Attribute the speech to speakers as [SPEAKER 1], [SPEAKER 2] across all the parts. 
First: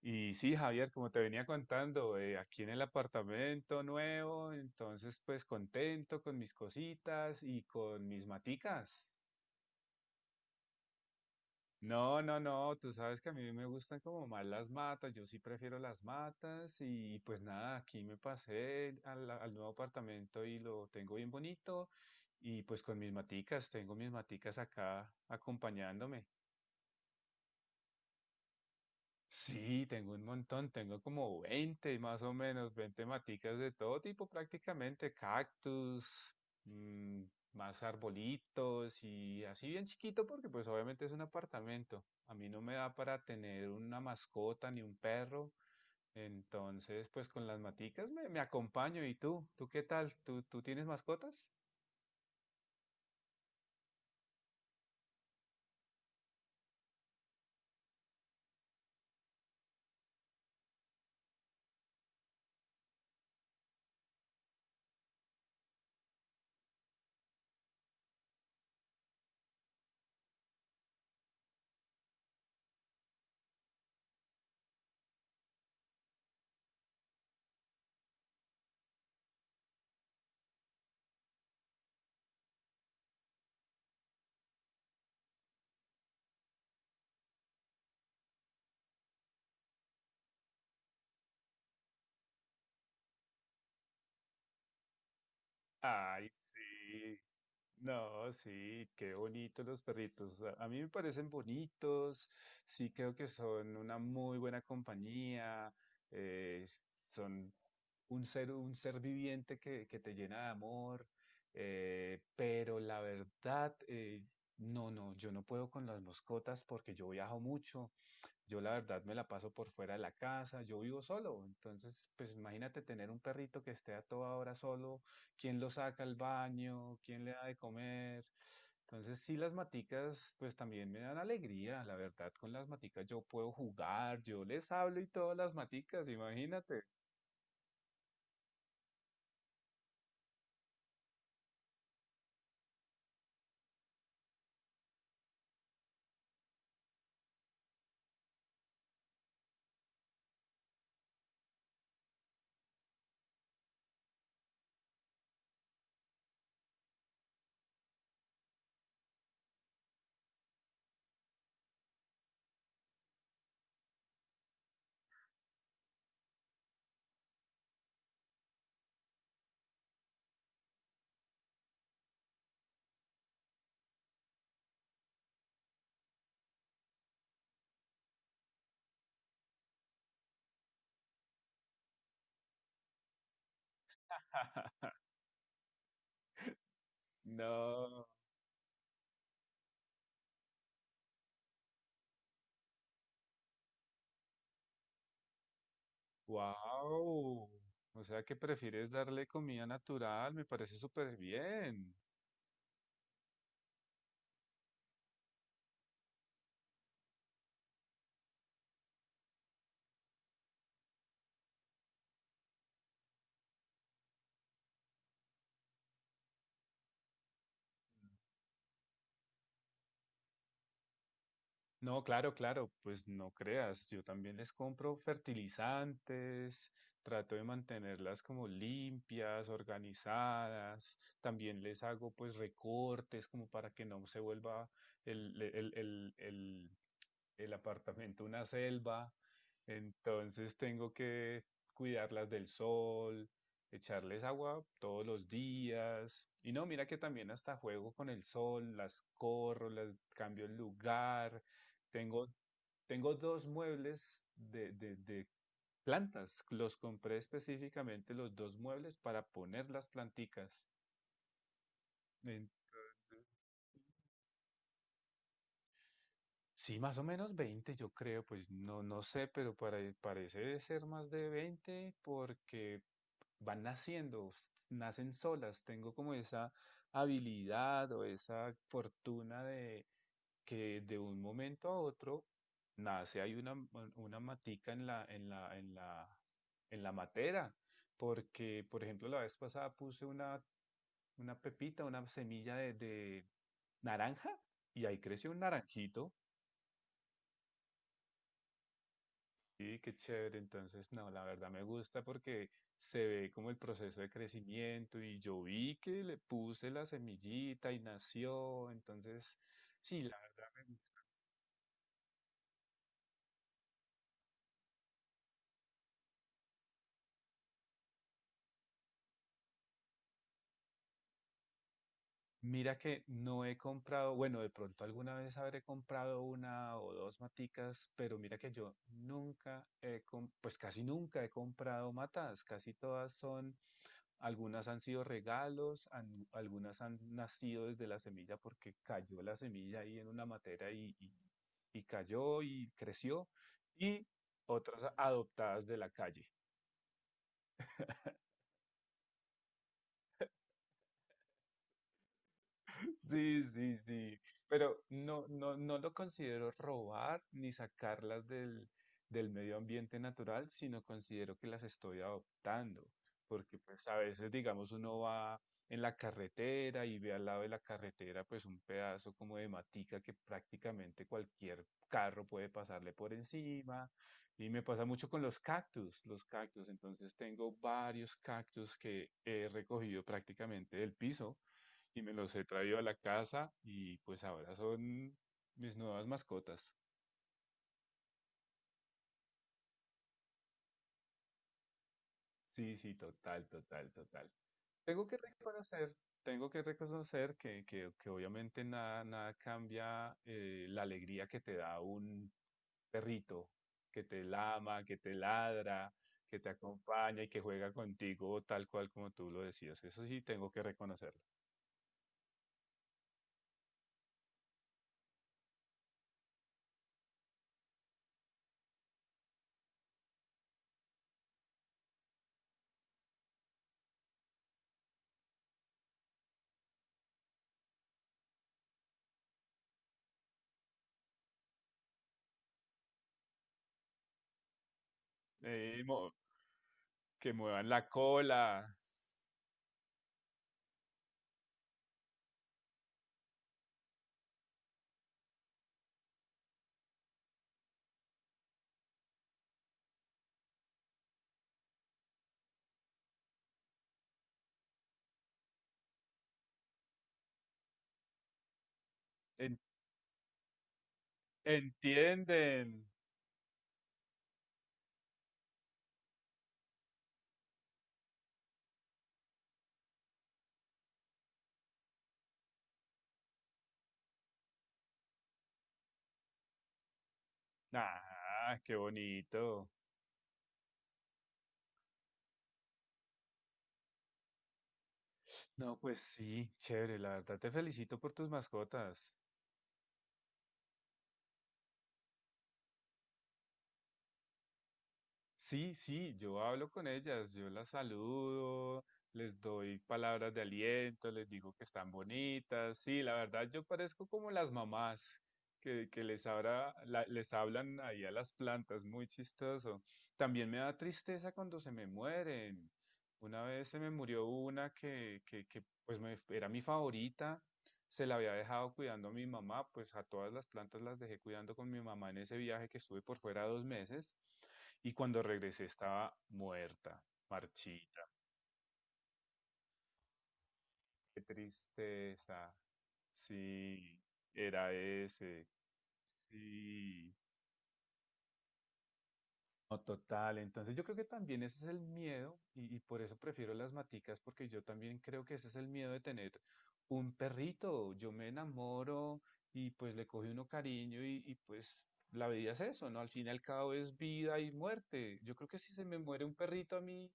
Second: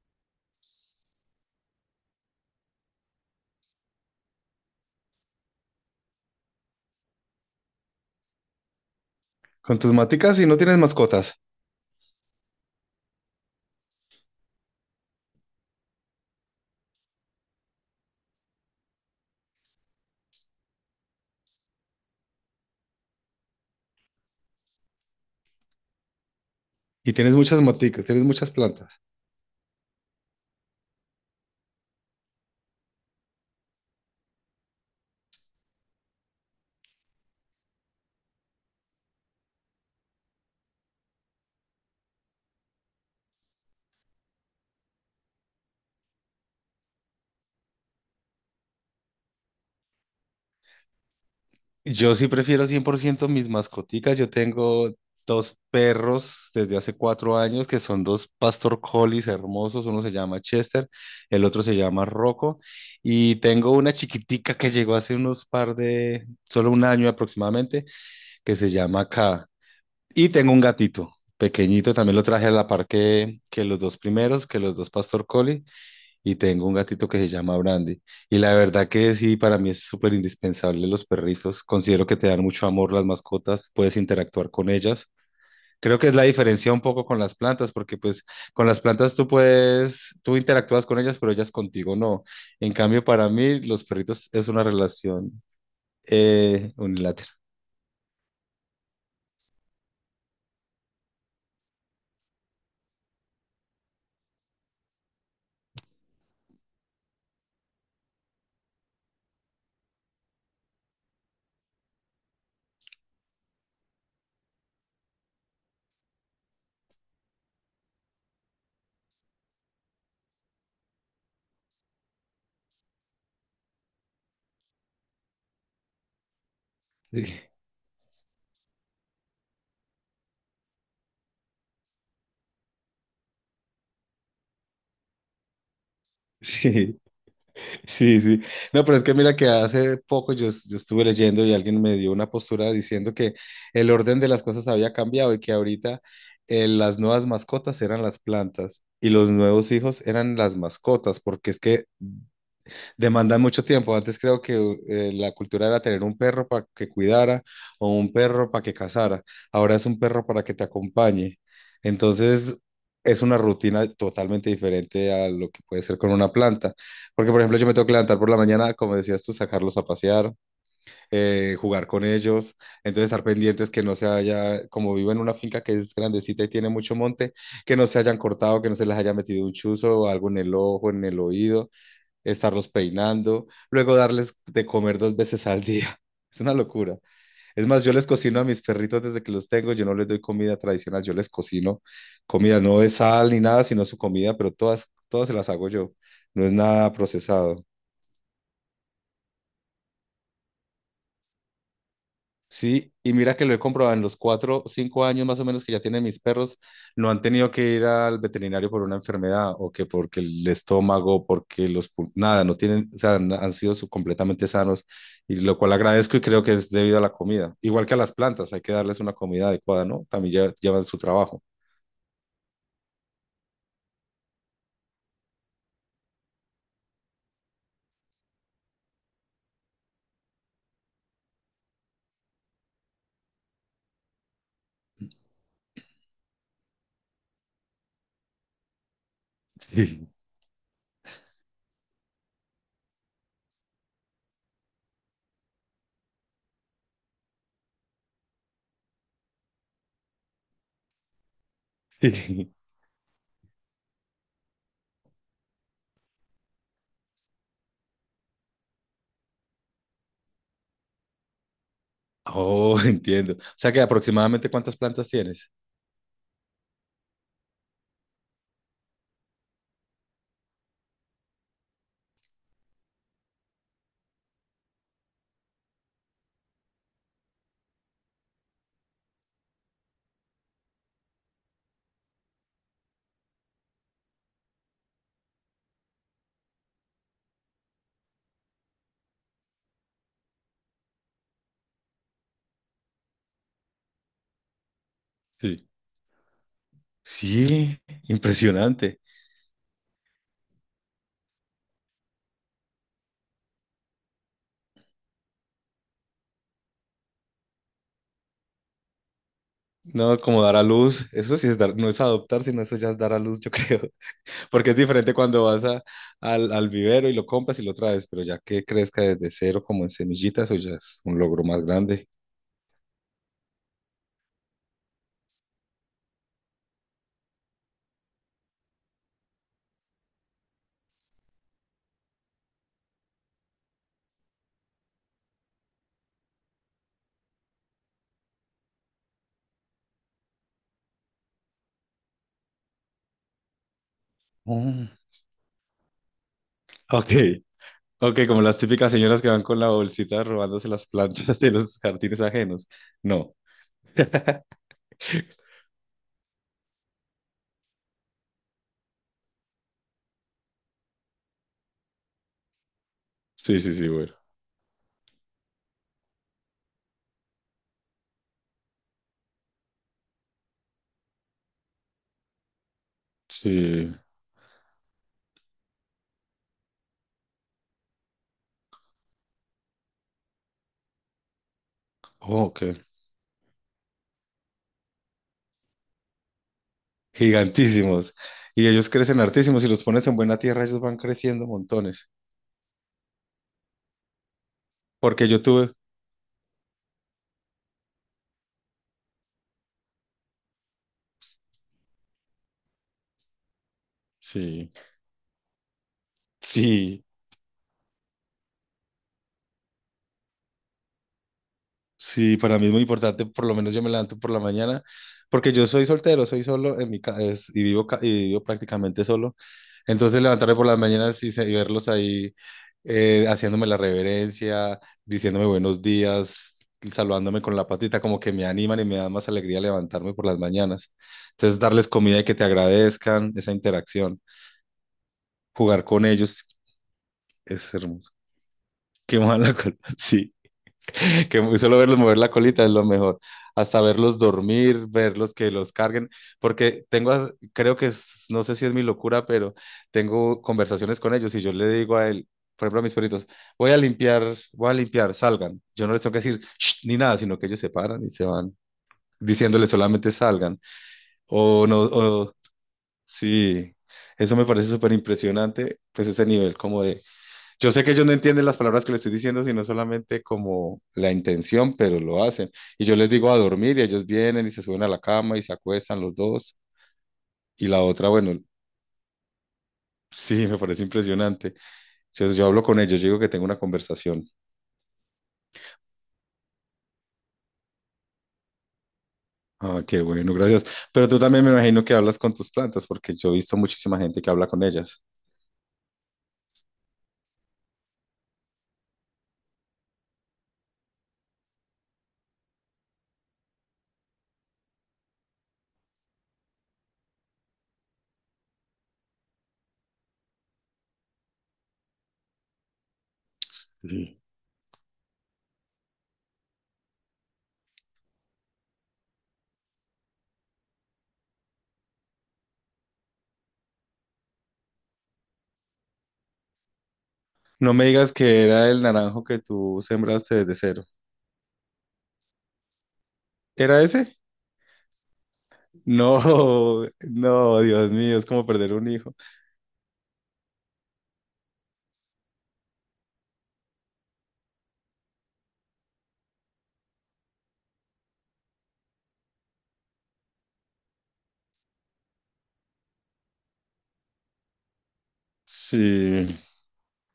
[SPEAKER 1] Y sí, Javier, como te venía contando, aquí en el apartamento nuevo, entonces pues contento con mis cositas y con mis maticas.
[SPEAKER 2] Con tus maticas, si no tienes mascotas
[SPEAKER 1] No, no, no, tú sabes que a mí me gustan como más las matas, yo sí prefiero las matas y pues nada, aquí me pasé al nuevo apartamento y lo tengo bien bonito y pues con mis maticas, tengo mis maticas acá acompañándome.
[SPEAKER 2] y tienes muchas maticas, tienes muchas plantas.
[SPEAKER 1] Sí, tengo un montón, tengo como 20 más o menos, 20 maticas de todo tipo prácticamente, cactus, mm, más arbolitos y así bien chiquito porque pues obviamente es un apartamento. A mí no me da para tener una mascota ni un perro, entonces pues con las maticas me acompaño. ¿Y tú? ¿Tú qué tal? ¿Tú tienes mascotas?
[SPEAKER 2] Yo sí prefiero 100% mis mascoticas. Yo tengo dos perros desde hace 4 años que son dos pastor collies hermosos. Uno se llama Chester, el otro se llama Rocco. Y tengo una chiquitica que llegó hace unos par de, solo 1 año aproximadamente, que se llama K. Y tengo un gatito. Pequeñito, también lo traje a la par que los dos primeros, que los dos pastor collie. Y tengo un gatito que se llama Brandy. Y la verdad que sí, para mí es súper indispensable los perritos. Considero que te dan mucho amor las mascotas, puedes interactuar con ellas. Creo que es la diferencia un poco con las plantas, porque pues con las plantas tú puedes, tú interactúas con ellas, pero ellas contigo no. En cambio, para mí los perritos es una relación
[SPEAKER 1] Ay, sí.
[SPEAKER 2] unilateral.
[SPEAKER 1] No, sí, qué bonitos los perritos. A mí me parecen bonitos, sí creo que son una muy buena compañía, eh, s- son un ser viviente que te llena de amor, pero la verdad, no, no, yo no puedo con las mascotas porque yo viajo mucho. Yo la verdad me la paso por fuera de la casa, yo vivo solo, entonces pues imagínate tener un perrito que esté a toda hora solo, quién lo saca al baño, quién
[SPEAKER 2] Sí,
[SPEAKER 1] le da de comer. Entonces sí, las maticas pues también me dan alegría, la verdad, con las maticas yo puedo jugar, yo les hablo y todas las maticas, imagínate.
[SPEAKER 2] sí. Sí, sí. No, pero es que mira que hace poco yo, yo estuve leyendo y alguien me dio una postura diciendo que el orden de las cosas había cambiado y que ahorita, las nuevas mascotas eran las plantas y los nuevos hijos eran las mascotas, porque es que demandan mucho tiempo. Antes creo que la cultura era tener un perro para que cuidara o un perro para que cazara. Ahora es un perro para que te acompañe. Entonces es una rutina totalmente diferente a lo que puede ser con una planta. Porque, por ejemplo, yo me tengo que levantar por la mañana, como decías tú, sacarlos a pasear, jugar con ellos. Entonces estar pendientes que no se haya, como vivo en una finca que es grandecita y tiene mucho monte, que no se hayan cortado, que no se les haya metido un chuzo o algo en el ojo, en el oído, estarlos peinando, luego darles de comer dos veces al día. Es una locura. Es más, yo
[SPEAKER 1] No,
[SPEAKER 2] les cocino a mis perritos desde que los tengo, yo no les doy comida tradicional, yo les cocino comida, no de sal ni nada, sino su comida, pero todas se las hago yo. No es nada
[SPEAKER 1] wow.
[SPEAKER 2] procesado.
[SPEAKER 1] O sea que prefieres darle comida natural, me parece súper bien.
[SPEAKER 2] Sí, y mira que lo he comprobado en los 4, 5 años más o menos que ya tienen mis perros, no han tenido que ir al veterinario por una enfermedad o que porque el estómago, porque los, nada, no tienen, o sea, han sido completamente sanos, y lo cual agradezco y creo que es debido a la comida. Igual que a las plantas, hay que darles una comida adecuada, ¿no? También llevan su trabajo.
[SPEAKER 1] No, claro, claro, pues no creas, yo también les compro fertilizantes, trato de mantenerlas como limpias, organizadas, también les hago pues recortes como para que no se vuelva el, el, el, el- el apartamento una selva,
[SPEAKER 2] Sí,
[SPEAKER 1] entonces tengo que cuidarlas del sol, echarles agua todos los días. Y no, mira que también hasta juego con el sol, las corro, las cambio el lugar. Tengo,
[SPEAKER 2] sí.
[SPEAKER 1] tengo dos muebles de plantas. Los compré específicamente los dos muebles para poner las planticas.
[SPEAKER 2] Oh, entiendo. O sea que aproximadamente, ¿cuántas plantas tienes?
[SPEAKER 1] Sí, más o menos 20, yo creo, pues no, no sé, pero para- parece de ser más de 20 porque van naciendo, s- nacen solas. Tengo como esa habilidad o esa fortuna de que de un momento a otro nace, hay una matica en la matera. Porque, por ejemplo, la vez pasada puse una pepita, una semilla de naranja y ahí creció un
[SPEAKER 2] Sí.
[SPEAKER 1] naranjito.
[SPEAKER 2] Sí, impresionante.
[SPEAKER 1] Sí, qué chévere. Entonces, no, la verdad me gusta porque se ve como el proceso de crecimiento y yo vi que le puse la semillita y nació. Entonces, sí, la
[SPEAKER 2] No, como
[SPEAKER 1] verdad
[SPEAKER 2] dar
[SPEAKER 1] me
[SPEAKER 2] a
[SPEAKER 1] gusta.
[SPEAKER 2] luz, eso sí es dar, no es adoptar, sino eso ya es dar a luz, yo creo, porque es diferente cuando vas a, al vivero y lo compras y lo traes, pero ya que crezca desde cero como en semillitas, eso ya es un logro más grande.
[SPEAKER 1] Mira que no he comprado, bueno, de pronto alguna vez habré comprado una o dos maticas, pero mira que yo nunca he, pues casi nunca he comprado matas. Casi todas son. Algunas han sido regalos, algunas han nacido desde la semilla porque cayó la semilla ahí en una materia y cayó y creció, y otras
[SPEAKER 2] Mm.
[SPEAKER 1] adoptadas de la calle.
[SPEAKER 2] Ok, ok, como las típicas señoras que van con la bolsita robándose las plantas de los jardines ajenos. No,
[SPEAKER 1] Sí, sí, sí, pero no, no, no lo considero robar ni sacarlas del medio ambiente natural, sino considero que las estoy adoptando, porque
[SPEAKER 2] sí, sí,
[SPEAKER 1] pues
[SPEAKER 2] sí,
[SPEAKER 1] a
[SPEAKER 2] bueno.
[SPEAKER 1] veces, digamos, uno va en la carretera y ve al lado de la carretera pues un pedazo como de matica que prácticamente cualquier carro puede pasarle por encima,
[SPEAKER 2] Sí,
[SPEAKER 1] y me pasa mucho con los cactus, entonces tengo varios cactus que he recogido prácticamente del piso y me los he
[SPEAKER 2] oh, ok,
[SPEAKER 1] traído a la casa y pues ahora son mis nuevas mascotas.
[SPEAKER 2] gigantísimos. Y ellos crecen hartísimos, y los pones en buena tierra, ellos van creciendo montones,
[SPEAKER 1] Sí, sí, total, total, total. Tengo que
[SPEAKER 2] porque yo tuve...
[SPEAKER 1] reconocer, tengo que reconocer que obviamente nada, nada cambia, la alegría que te da un perrito, que te
[SPEAKER 2] Sí.
[SPEAKER 1] lama, que te ladra, que te
[SPEAKER 2] Sí,
[SPEAKER 1] acompaña y que juega contigo tal cual como tú lo decías. Eso sí, tengo que reconocerlo.
[SPEAKER 2] sí, para mí es muy importante, por lo menos yo me levanto por la mañana, porque yo soy soltero, soy solo en mi y vivo y vivo prácticamente solo. Entonces levantarme por las mañanas y, y verlos ahí, haciéndome la reverencia, diciéndome buenos días, saludándome con la patita, como que me animan y me dan más alegría levantarme por las mañanas. Entonces darles comida y que te agradezcan, esa interacción,
[SPEAKER 1] Eh,
[SPEAKER 2] jugar con
[SPEAKER 1] mo-
[SPEAKER 2] ellos
[SPEAKER 1] que muevan
[SPEAKER 2] es
[SPEAKER 1] la
[SPEAKER 2] hermoso.
[SPEAKER 1] cola,
[SPEAKER 2] Qué mala cosa. Sí. que muy solo verlos mover la colita es lo mejor. Hasta verlos dormir, verlos que los carguen, porque tengo, creo que no sé si es mi locura, pero tengo conversaciones con ellos y yo le digo a él, por ejemplo, a mis perritos, voy a limpiar, salgan. Yo no les tengo que decir "Shh", ni nada, sino que ellos se paran y se van
[SPEAKER 1] en-
[SPEAKER 2] diciéndoles solamente salgan. O no, o
[SPEAKER 1] entienden.
[SPEAKER 2] sí, eso me parece súper impresionante, pues ese nivel como de, yo sé que ellos no entienden las palabras que les estoy diciendo, sino solamente como la intención, pero lo hacen. Y yo les digo a dormir y ellos vienen y se suben a la cama y se acuestan los dos. Y la otra, bueno,
[SPEAKER 1] Ah, qué bonito.
[SPEAKER 2] sí, me parece impresionante. Entonces yo hablo con ellos, yo digo que tengo una conversación.
[SPEAKER 1] No, pues sí, chévere, la verdad te felicito por tus mascotas.
[SPEAKER 2] Ah, qué bueno, gracias. Pero tú también me imagino que hablas con tus plantas, porque yo he visto muchísima gente que habla con ellas.
[SPEAKER 1] Sí, sí, yo hablo con ellas, yo las saludo, les doy palabras de aliento, les digo que están bonitas. Sí, la verdad yo parezco como las mamás que les hablan ahí a las plantas, muy chistoso. También me da tristeza cuando se me mueren. Una vez se me
[SPEAKER 2] Sí.
[SPEAKER 1] murió una que pues era mi favorita, se la había dejado cuidando a mi mamá, pues a todas las plantas las dejé cuidando con mi mamá en ese viaje que estuve por fuera dos meses. Y cuando regresé estaba muerta,
[SPEAKER 2] No me
[SPEAKER 1] marchita.
[SPEAKER 2] digas que era el naranjo que tú sembraste desde cero.
[SPEAKER 1] Qué tristeza.
[SPEAKER 2] ¿Era
[SPEAKER 1] Sí,
[SPEAKER 2] ese?
[SPEAKER 1] era ese.
[SPEAKER 2] No,
[SPEAKER 1] Sí.
[SPEAKER 2] no, Dios mío, es como perder un hijo.
[SPEAKER 1] No, total. Entonces yo creo que también ese es el miedo y por eso prefiero las maticas porque yo también creo que ese es el miedo de tener un perrito. Yo me enamoro y pues le coge uno cariño y, pues la vida es eso, ¿no? Al fin y al cabo es vida y muerte. Yo creo que si se me muere un
[SPEAKER 2] Sí.
[SPEAKER 1] perrito a mí,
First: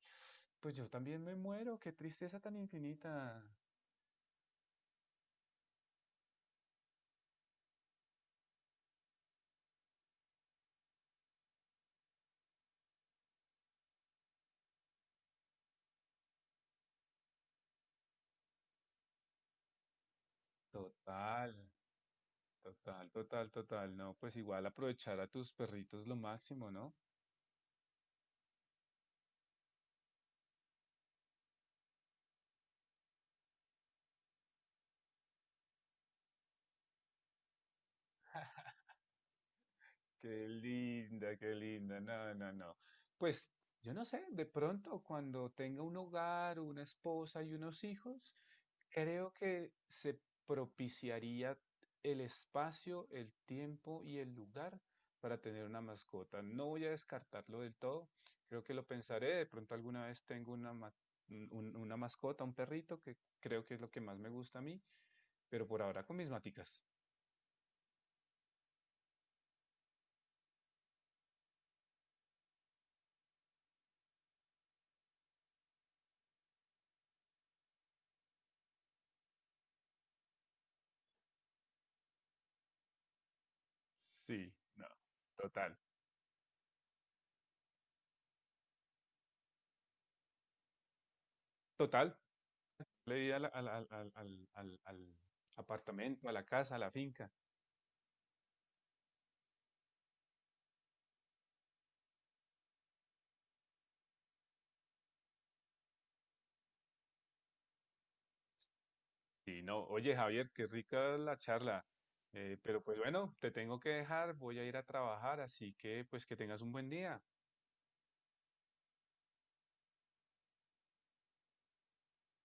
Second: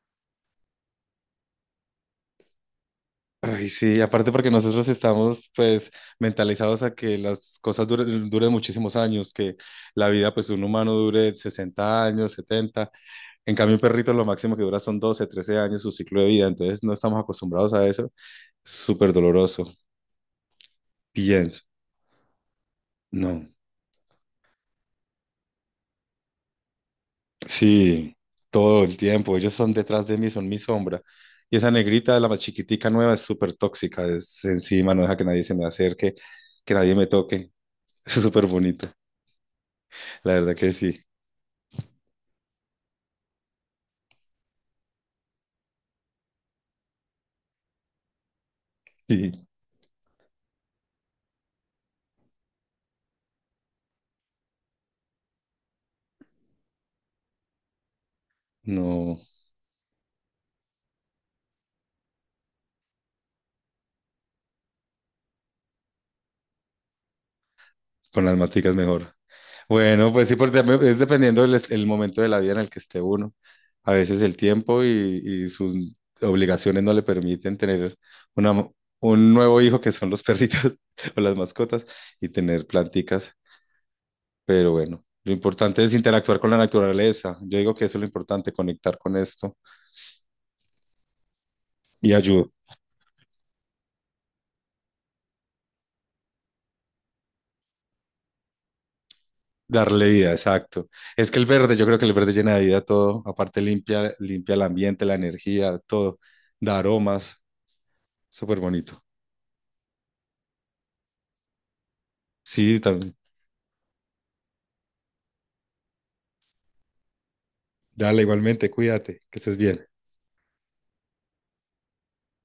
[SPEAKER 1] pues yo también me muero. Qué tristeza tan infinita.
[SPEAKER 2] Ay, sí, aparte porque nosotros estamos pues mentalizados a que las cosas duren, duren muchísimos años, que la vida pues de un humano dure 60 años, 70. En cambio un perrito lo máximo que dura son 12, 13 años su ciclo de vida, entonces no estamos acostumbrados a eso, súper doloroso,
[SPEAKER 1] Total,
[SPEAKER 2] pienso,
[SPEAKER 1] total,
[SPEAKER 2] no,
[SPEAKER 1] total, total. No, pues igual aprovechar a tus perritos lo máximo, ¿no?
[SPEAKER 2] sí, todo el tiempo, ellos son detrás de mí, son mi sombra, y esa negrita, la más chiquitica nueva, es súper tóxica, es encima, no deja que nadie se me acerque, que nadie me toque, es súper bonito, la
[SPEAKER 1] Qué
[SPEAKER 2] verdad que sí.
[SPEAKER 1] linda, qué linda. No, no, no. Pues yo no sé, de pronto cuando tenga un hogar, una esposa y unos hijos, creo
[SPEAKER 2] Sí,
[SPEAKER 1] que se propiciaría el espacio, el tiempo y el lugar para tener una mascota. No voy a descartarlo del todo, creo que lo
[SPEAKER 2] no,
[SPEAKER 1] pensaré. De pronto alguna vez tengo una mascota, un perrito, que creo que es lo que más me gusta a mí, pero por ahora con mis maticas.
[SPEAKER 2] con las maticas mejor. Bueno, pues sí, porque también es dependiendo el momento de la vida en el que esté uno. A veces el tiempo y sus obligaciones no le permiten tener una, un nuevo hijo que son los perritos o las mascotas y tener planticas.
[SPEAKER 1] Sí,
[SPEAKER 2] Pero
[SPEAKER 1] no,
[SPEAKER 2] bueno, lo
[SPEAKER 1] total.
[SPEAKER 2] importante es interactuar con la naturaleza. Yo digo que eso es lo importante, conectar con esto y
[SPEAKER 1] Total,
[SPEAKER 2] ayudar.
[SPEAKER 1] le di al apartamento, a la casa, a la finca.
[SPEAKER 2] Darle vida, exacto. Es que el verde, yo creo que el verde llena de vida todo, aparte limpia, limpia el ambiente, la energía, todo, da aromas, súper bonito.
[SPEAKER 1] Y no, oye Javier, qué rica la charla.
[SPEAKER 2] Sí,
[SPEAKER 1] Pero pues
[SPEAKER 2] también.
[SPEAKER 1] bueno, te tengo que dejar, voy a ir a trabajar, así que pues que tengas un buen día.
[SPEAKER 2] Dale igualmente, cuídate, que estés bien.